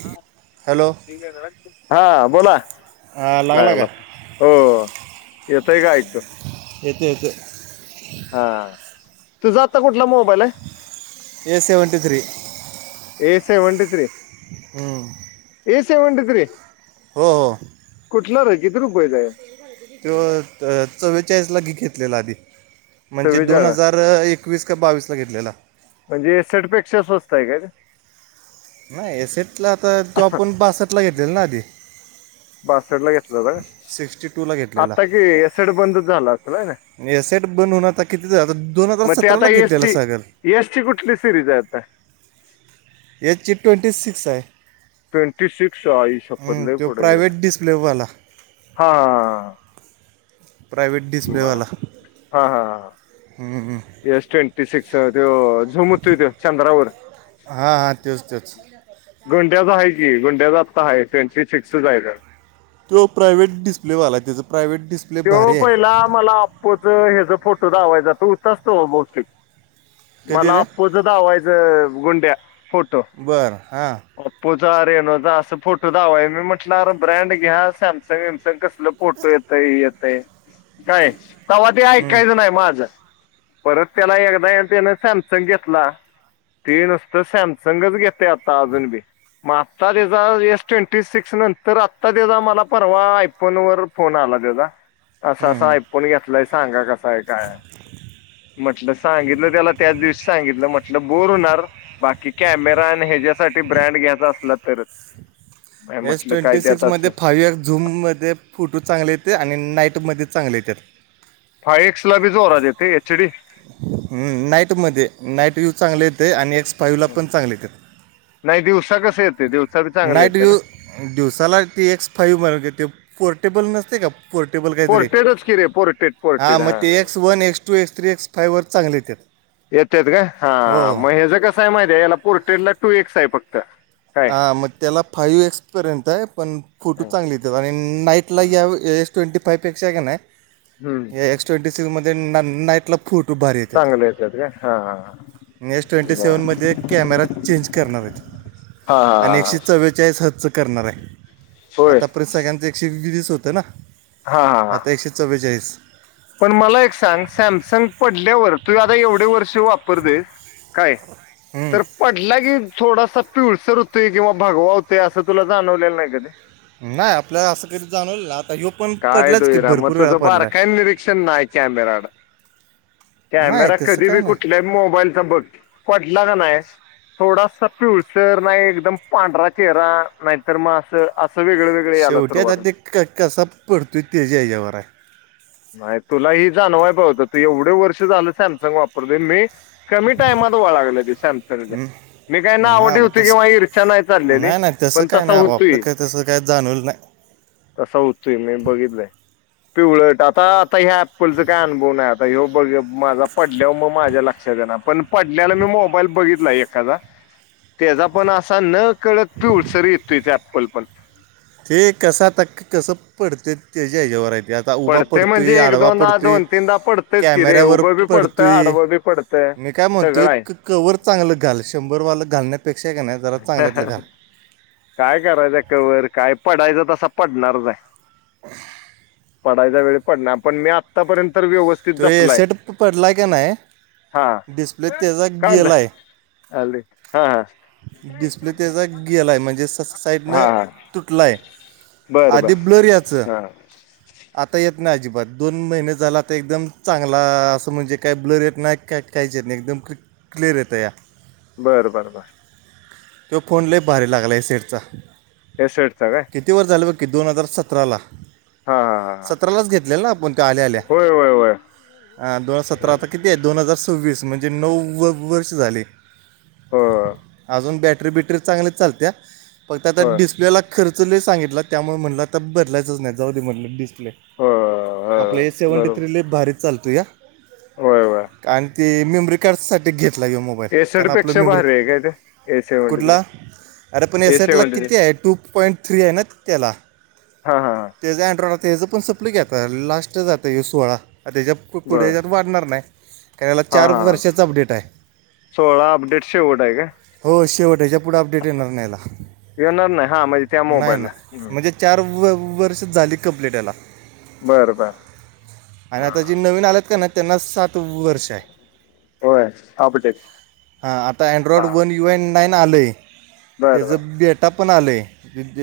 ह हॅलो हा बोला हा, का लागला हो येतयं का ऐकतो येतं येतं हा तुझ आता कुठला मोबाईल ए सेवनटी थ्री अ सेवन्टी थ्री हमं ए सेवन्टी थ्री हो हो कुठला र आहे किती रुपयेचा आहे त चंला [unintelligible] ला लागी घेतलेला आधी म्हणजे दोन सव्वेचाळीस हजार एकवीस का बावीस ला घेतलेला. म्हणजे एसट पेक्षा स्वस्त आहे का. [unintelligible] घेत हो सिक्स्टी टूला घेतलेला आता कि एसड बंदचचं झाला असं ना ए सट बंद हुन आता किती आता दोन हजार सतराला घेतलेलं सागर एसटी कुठली सिरझ आहे आता. याची ट्वेंटी सिक्स आहे. सावीस आई शप्पत हम्म, लई तो पुढे प्रायव्हेट गेला डिस्प्लेवाला हा प्रायव्हेट ब डिस्प्लेवाला हा हास ट्वेंटी सिक्स. त झूम होतय चंद्रावर हां हां तोच तोच गंड्याचा आहै. गुंड्या जातता हाय सेंटरी सिक्स जायला [inaudible] तो प्रायव्हेट डिस्प्ले वाला आहे त्याचा. प्रायव्हेट त पहिला मला आपपोच ह्याचा फोटो दधावायचा तो होत असतो मोस्टली. कधी मला रे आप्पोच धवायचं गुंड्या फोटो बरं हां आपपपो. अरे न असं फोटो दधावा आहे मी म्हटलं अर ब्रँड घ्या सॅमसंग वॅमसंग कस. आपलं फोटो येतय येतय काय सव तेी ऐकायचं नाही माझं. परत त्याला एकदा त्यान सॅमसंग घेतला. ती नुसत समसंगच घेते आता अजून बी. मग आत्ता त्याचा एस ट्वेंटी सिक्स नंतर आता त्याचा मला परवा आयफोन वर फोन आला. अस ून घेतलंय सांगा कस आहे काय म्हट सांगितलं त्याला त्याच दिवशी सांगितलं म्हटलं बोर होणार बाकी कॅमेरा आणि ह्याच्यासाठी ब्रँड घ्यायचा असला तर. नाही एस म्हटलं काय ट्वेंटी ते सिक्स आता असं मध्ये फाव झूम मध्ये फोटो चांगले येते आणि नाईट. मध्ये चांगले त्या. फाय एक्स लाी जोर जेते एच डी. हम्म नाईटमध्ये नाईट यूज चांगले येत आणि पायूला पण चांगले यतात. नाही दिवसा कसं येते दिवसा बी चांगलं नाईट येते ना व्यू दिवसाला ती एक्स फाईव्ह म्हणून ते पोर्टेबल नसते का. पोर्टेबल कायत र पोर्टेडच की रे पोर्टेड हा पोर्टेड म X one X two X three X five वर. चांगले यतात. येतेत का हा मग ह ज कसं आहे माहितीे याला पोर्टेल ला टू एक्स आहे फक्त. काय हां मग त्याला फाईव्ह एक्सपर्यंत आहे. पण फोटो हं, चांगली येतात आणि नाईटला हं. या एस ट्वेंटी फायपेक्षा का नाही. हं. या एक्सट ए सी मध्ये नाट [unintelligible] चांगली असत्यात का हा हा आणि एस ट्वेंटी हा सेव्हनमध्ये कॅमेरा चेंज करणार आहेत. हा आणि हा एकशे चव्वेचाळीस हजच करणार आहे होय आतापर्यंत सगळ्यांच एकशे वीस होत ना हा हा हा आता एकशे चव्वेचाळीस पण मला एक सांग सॅमसंग पडल्यावर तू आता एवढे वर्ष वापरतोयस. काय हम्म. तर पडला की थोडासा तूळसर होतंय किंवा भगवा होतंय असं तुला जाणवलेलं नाही कधी नाही आपल्याला असं कधी जाणवलं नाही हो पण पडलाच की भरपूर वेळा पडलाय. दिसत नाय कॅमेऱ्याला नाही कॅमेरा तसं कधी काय भी ना कुठल्या मोबाईलचा बघ पडला कनाय थोडासा पिवळसर नाही एकदम पांढरा चेहरा नाहीतर मग अस अस. शेवटी आता ते कसा पडतोय त्याच्या ह्याच्यावर हाय. नाही तुला ही जाणवाय पाहिजे होतं एवढं वर्ष झालं सॅमसंग वापरतोय मी कमी टाइमात ओळखलं ते सॅमसंगच. मी काय नावं नाही बा ठेवतोय किंवा तसं इर्षा नाही चाललेली नाही नाही तसं पण काय तसा नाही आपलं होतोय. काय तसं काय जाणवलं नाही तसा होतोय मी बघितलय पिवळ डाग. हा आता ह्या ॲपलचा काय अनुभव नाही आता हे बघ माझा पडल्यावर मग माझ्या लक्षात येनार पण पडला. आपल्याला मी मोबाईल बघितला एखादा त्याचा पण असा न कळत पिवळसर येतोय अँपल पण ते कस आता कस पडतंय त्याच्या हेज्यावर आता उभा पडतंय पडतोय म्हणजे एक आडवा दोनदा पडतोय दोन तीनदा पडतंयच की रे कॅमेऱ्यावर उभं बी पडतं पडतोय. आडवं बी पडतं मी काय म्हणतो सगळं आहे कवर चांगलं घाल शंभर वालं घाल नय. काय करायच कवर काय? पडायचा तसा पडणारच हाय पडायच्या वेळी पडणार पण मी आतापर्यंत तर व्यवस्थित तो जपलाय. एसेट पडलाय का नाही हा डिस्प्ले त्याचा काय गेलाय झालं हा. डिस्प्ले त्याचा गेलाय म्हणजे स साइडनं हा हा तुटलाय. बर बर आधी ब्लर यायचं. हा आता येत नाही अजिबात दोन महिने झाल तर एकदम चांगला असं म्हणजे काय ब्लर येत नाही का काही एकदम क्लियर येतया. बर बर बर. तो फोन लय भारी लागलाय शेटचा एस इडतव. ओके दोन हजार सतराला हा हा हा सतरालाच घेतलेला ना तो आपण आल्या आल्या होय होय होय हा दोन हजार सतरा आता किती आहे दोन हजार सव्वीस म्हणजे नव्व वर्ष झाले. हो अजून बॅटरी बिटरी चांगली चालत्या फक्त आता होय डिस्प्लेला खर्च खर्च लय सांगितला त्यामुळे म्हटलं आता बदलायच नाही जाऊ दे म्हटलं डिस्प्ले हो आपलं हे सेव्हन्टी बरोबर थ्री लय भारीच चालतोया होय होय कार ते मेमरी कार्डसाठी घेतला ये मोबाईल कारण आपलं मेमरी ह आहे. ए सेव्हंटी थ्री कुठला अरे पण ए एसटला सेव्हंटी थ्री किती आहे टू पॉईंट थ्री आहे ना त्याला हां हां हां त्याच अँड्रॉइड त्याचं पण संपलं की आता लास्टच आता हे सोळा. त्याच्या बरं पुढे जाऊन वाढणार नाही कारण याला हां चार हां वर्षाचा अपडेट आहे. सोळा अपडेट शेवट हाय काय. शेवटेच्या पुढं अपडेट येणार नाही आता येणार नाही हां म्हणजे त्या नाय नाय मोबाईलला म्हणजे चार वर्ष वर्ष झाली कंप्लीट ह्याला बर बर. आणि आता जे नवीन आलेत कणी त्यांना सात वर्ष हाय. होय अपडेट. हां आता अँड्रॉइड हां वन यू एन नाईन आलय बरं त्याचं बॅटा पण आलंय.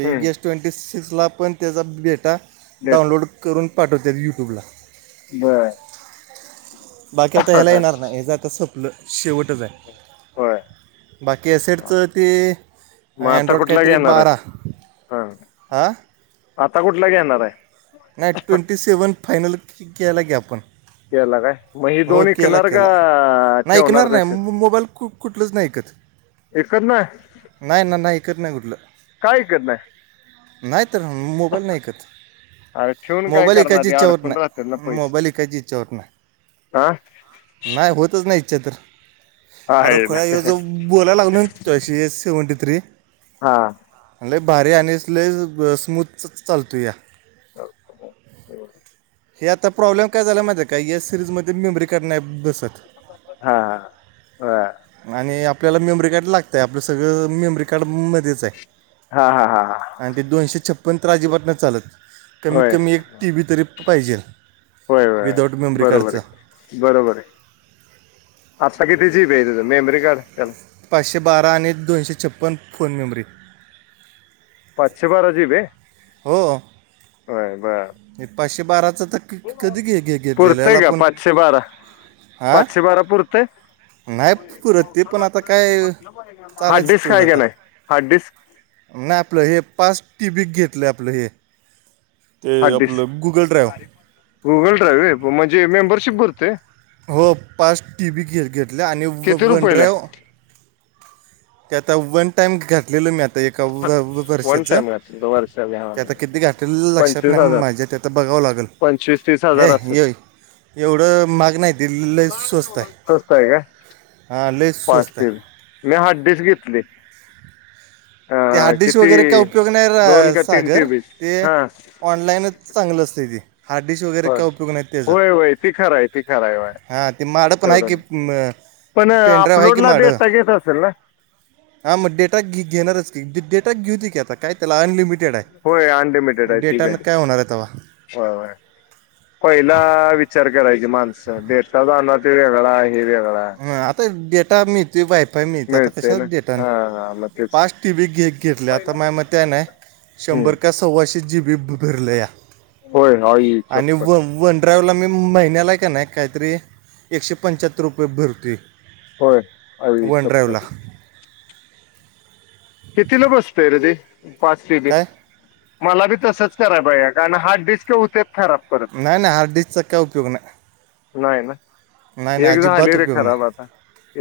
बरं गेस ट्वेंटी सिक्सला पण त्याचा बेटा डाउनलोड करून. पाठवत्याय युट्यूबला. बर. बाकी आता ह्याला येणार नाही हेच आता सपलं शेवटच आहे. होय बाकी हा. अससेटचं ते अँड्रॉइड काहीतरी बारा. हा हां आता कुठला घेणार आहे? नाही ट्वेंटी सेव्हन फायनल केला की आपण. केला काय मग ही हो दोन केला विकणार केला का नाही ठेवणार ऐकणार नाही तसेच मोबाईल कुठलच नाही. विकत नाही नाही नाही ऐकत नाही कुठलं. काय विकत नाही नाही तर मोबाईल नाही ऐकत. अरे ठेवून काय मोबाईल करणार ईकायची ते इच्छा होत अडकून राहतात ना नाही, मोबाईल पैसे ईकायची इच्छा होत नाही. हा. अच्छा तर अरे खुळ्या आहे बोलायला लागलो तशी सेव्हनटी थ्री. हा. लय भारी आणि लय स्मूथ चालतूया. ह हो. हे आता प्रॉब्लेम काय झाला माहिताय काय या सिररीज मध्ये मेमरी कार्ड नाही. सत हां हां आणि. आपल्याला मेमरी कार्ड लागतंय आपलं सगळं मेमरी कार्डमध्येच आहे. हां हां हां हां आणि ते दोनशे छप्पन तर अजिबात नाही चालत. कमीत होय कमी एक टीवी तरी. पाहिजे होय होय विदाऊट मेमरी बरोबर कार्डचं आहे बरोबर आहे. आत्ता किती जीबी आहे तं मेमरी कार्ड चला. पाचशे बारा आणि दोनशे छप्पन्न फोन मेमरी. पाचशे बारा जिबी आहे हो बरं बरं. हे पाचशे बाराचं तर क- कधी घे घे घेतलेलं पुरतय याला का पण पाचशे बारा, हां पाचशे बारा पुुरतय. नाही पुरत ते पण आता काय हार्ड चालायचं डिस्क आहे तेवढं काय आता नाय हार्ड डिस्क. नाही आपलं हे पाच टीबीक घेतलं आपलं हे ते. हार्ड आपलं गुगल ड्राईव्ह गुगल ड्रायव्ह आहे म्हणजे मेंबरशिप करतोय. हो पाच टीबी घ घेतल्या आणि व किती वन रुपयाला आहे ड्रायव्ह. त्याता वन टाइम घट लं मी आता एकाव्याव वन वर्षाच टाइम घातली वर्षाला हां ते आता किती गाठलेल लक्षात पंचवीस नाही हजार माझ्या. ते तर बघावं लागेल पंचवीस तीस हे हजार असेल येई एवढं माग नाही दिलेलं स्वस्त आहे. हां लय स्वस्त पाचशे आहे मी हार्ड डिस्क घेतलय. ते हा डिश वगैरे का उपयोग नाही दोन का तीन टी सागर बी ते. हां ऑनलाईनच चांगलं असते ते. हा डिश वगैरे बर काय उपयोग नाहीत त्याचा. होय होय ती खरं आहे ती खरं आहे होय हा ते माझ्याकड पण आहे एवढं की. नाही. पण अपलोड ला डेटा घेत असेल ना? हा मग डेटा घ घेणारच की डेटा घेऊदे की आता काय. त्याला अनलिमिटेड होय अनलिमिटेड आहे ती ब. डेटानं काय होणार आहे तेव्हा हो पहिला विचार करायचे माण अच्छा डेट जाणार ते वेगळा हे वेगळा. हं, आता मिळतोय वायफाय मिळतोय आता मिळते कशा ना डेटा. हां हां मग तेच पाच टीबी घ घेतल्या आता माय म नाही हम्म. शंभर का सव्वाशे जी बी. होय आई आणि. चप्पल ड्रायव्हरला मी महिन्याला आहे का नाही काहीतरी एकशे पंच्याहत्तर रुपये भरतुय. होय आ ह सब कर कितीला बसतोय रे ते काय मला बी तसंच कराय पाहिया कारण हार्ड डिस्क होते खराब परत नाही नाही हार्डडिस्क चचाका उपयोग ना नाही ना एक ज आली रे खराब नाही आता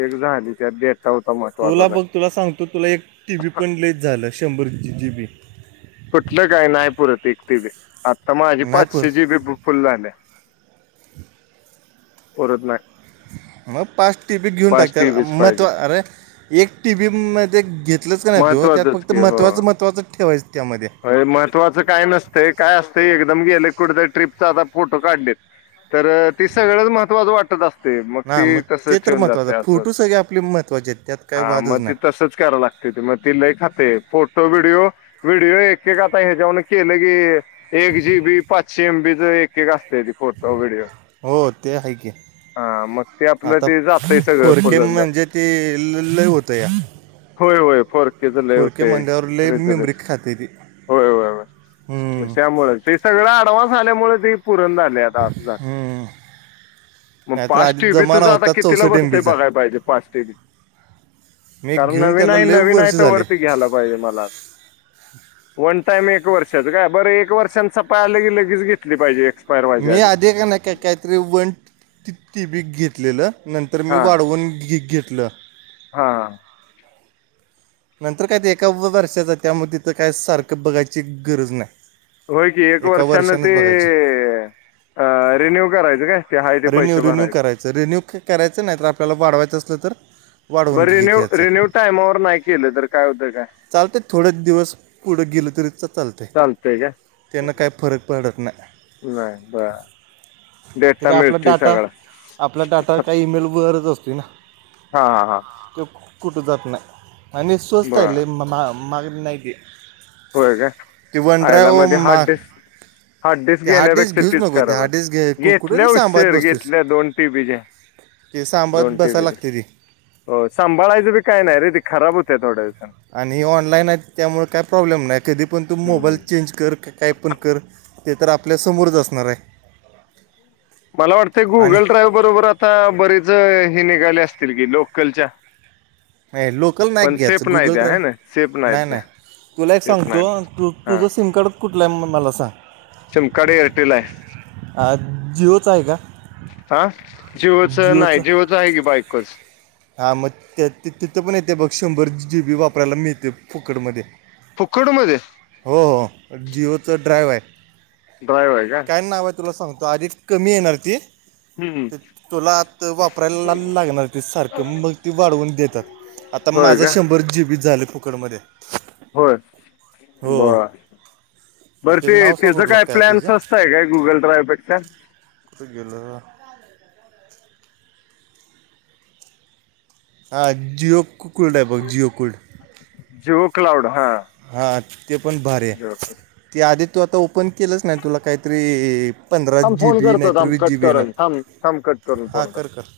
एकदाच्या डेट होत तुला महत्वाचा बघ तुला सांगतो तुला एक टी वी पण ललेच झालं शंभर जी बी कुठलं काय नाही पुरत एक ती बी आता माझी नाही पाचशे पूर जी बी फुल झाले पररत ना मग पाच टी बी घेऊन टाकत महत्त् अरे एक टी बी म घेतलंच का नाही तू हो त्यात महत्त्वाचंच फक्त महत्वाचं महत्वाचं ठेवायचं त्यामध्ये अ महत्त्वाचं काय नसतंय काय असतं एकदम गेले कुठेतरी ट्र्रीपचा आता फोटो काढलेत तर तेी सगळंच महत्त्वाचं वाटत असत ते मग ना ते तसच तर ठेवून जात महत्त्वाचं असं फोटो सगळे आपले महत्त्वाचे आहेत त्यात काय हा मग वादच ती नाही तसच कराव लागते त मग ती लय खाते फोटो व्हिडिओ एक एक का आता हच्याऊ केले की एक जी बी पाचश एम बी तर एक एक का हो ते आहे की हा मग ते आपलं आता ते जातंय सगळं फोरके फुलंदात म्हणजे तेी ल लय होत या होय होय फर के झालं फोर के होते म्हणल्यावर लय खर मेमरी झालेच खाते ती होय होयय हम्म. त्यामुळे ते सगळ अडवानस आल्यामुळे ते पुरण झाले आता असं झालं मग नाहीतर फस्ट आधी टीव् तुझ जमाना आता होता कितीला चौसष्ट एम बसतय बीचा बघाय पाहिजे फस्ट टीव मी कारण घेऊन नवीन त्याला आहे लय नवीन आहे वर्ष तर झाले वरती घ्यायला पाहिजे मला वन टाइम एक वर्षात का बरं एक वर्षान सपा आलं की लगेच घेतली पाहिजेक् मी आधी का नाही का काहीतरी वन तिी बी घेतलेलं नंतर मी वाढवून घी घेतलं हा नंतर काय ते एका्या वर्षाचा त्यामुळे तिथं काय सारखं बघायची गरज नाही होय की एक वर्षान ते रिन्यू करायचं काय ते आहे ते रन्यू पैसे रिन्यू भरायचे करायच रिन्यू करायचं नाही तर आपल्याला वाढवायचं लं तर वाढवून बरं घ रिन्यू घ्याचं रिन्यू टायमावर नाही केलं तर काय होतं काय चालते थोडच दिवस पुढे गेल तरी चाल चालतंय काय त्यांना काही फरक पडत नाही नाही बरं ते डेटा काय आपला मिळते डाटा सगळा आपला डाटा काही ईमेलवरच असत ना हा हा हा कुठे जात नाही आणि स्वस्ता आहेले मा माग नाही ते होय का ते वन आयला ड्राईव्ह मध्ये हार्ड मा ते डिस्क हार्ड डस्क डिस्क घेण्यापेक्षा घेऊच तीच नको ते कराब हार्ड डिस्क घे कु- कुठं घेतल्या ते सांभाळत हशशीर बसतोस घेतल्या दोन टी बीज्या ते सांभाळत दोनट बसायला ब लागते ती हो सांभाळायचं बी काय नाही रे त खराब थोड्या दिवसानं आणि ऑनलाईन आहे त्यामुळे काय प्र कधी पण तू हम्म, मोबाईल हम्म. चेंज कर काय पण कर ते तर आपल्यासमोरच असणार आहे मला वाटतते आणि गुगल ड्रायव्ह बरोबर आता बरेच हे निघाले असते अस की लोकलच्या नाही लोकल नाही पण घ्यायचं सेप नाही गुगल द्या. हाय ना? सेप ड्राईव्ह नाही द्या. तुला एक सांगतो. तू तुझं सिम कार्ड कुठलंय? मला सांग. सिम कार्ड एअरटेल आहे. आ. जिओच आहे का? हा? जिओचं नाही. जिओच आहे की बायकोच. हा मग तिथं पण येतय बघ, शंभरची जी बी वापरायला मिळते फोकट मध्ये. फुकट मध्ये हो हो जिओच ड्राइव्ह आहे. बर [unintelligible] का? काय नाव आहे तुला सांगतो आधीच कमी येणार ती- हम्म. ते तुला आत वापरायला लागणार ते सारख मग ती वाढवून देतात. आता होय माझं का शंभर जीबी झालं फुकटमध्ये. होय बर. मग बर ते, नाव सांगू त्याच तुला काय प्लॅन्स त्याचं असताय काय? गुगल ड्रायव पेक्षा. [unintelligible] हा जिओ कुकुड बघ. जिओ कुड. जिओ क्लाउड हा. हा ते पण भारीये. जिओ क्लाउड. ते आधी- तू आता ओपन केलंच नाही. तुला काहीतरी- पंधरा जी फोन बी करतो नाहीतर थांब, वीस जी कट बी येणार करून थ थांब. कट करून हां फोन कर करतो. कर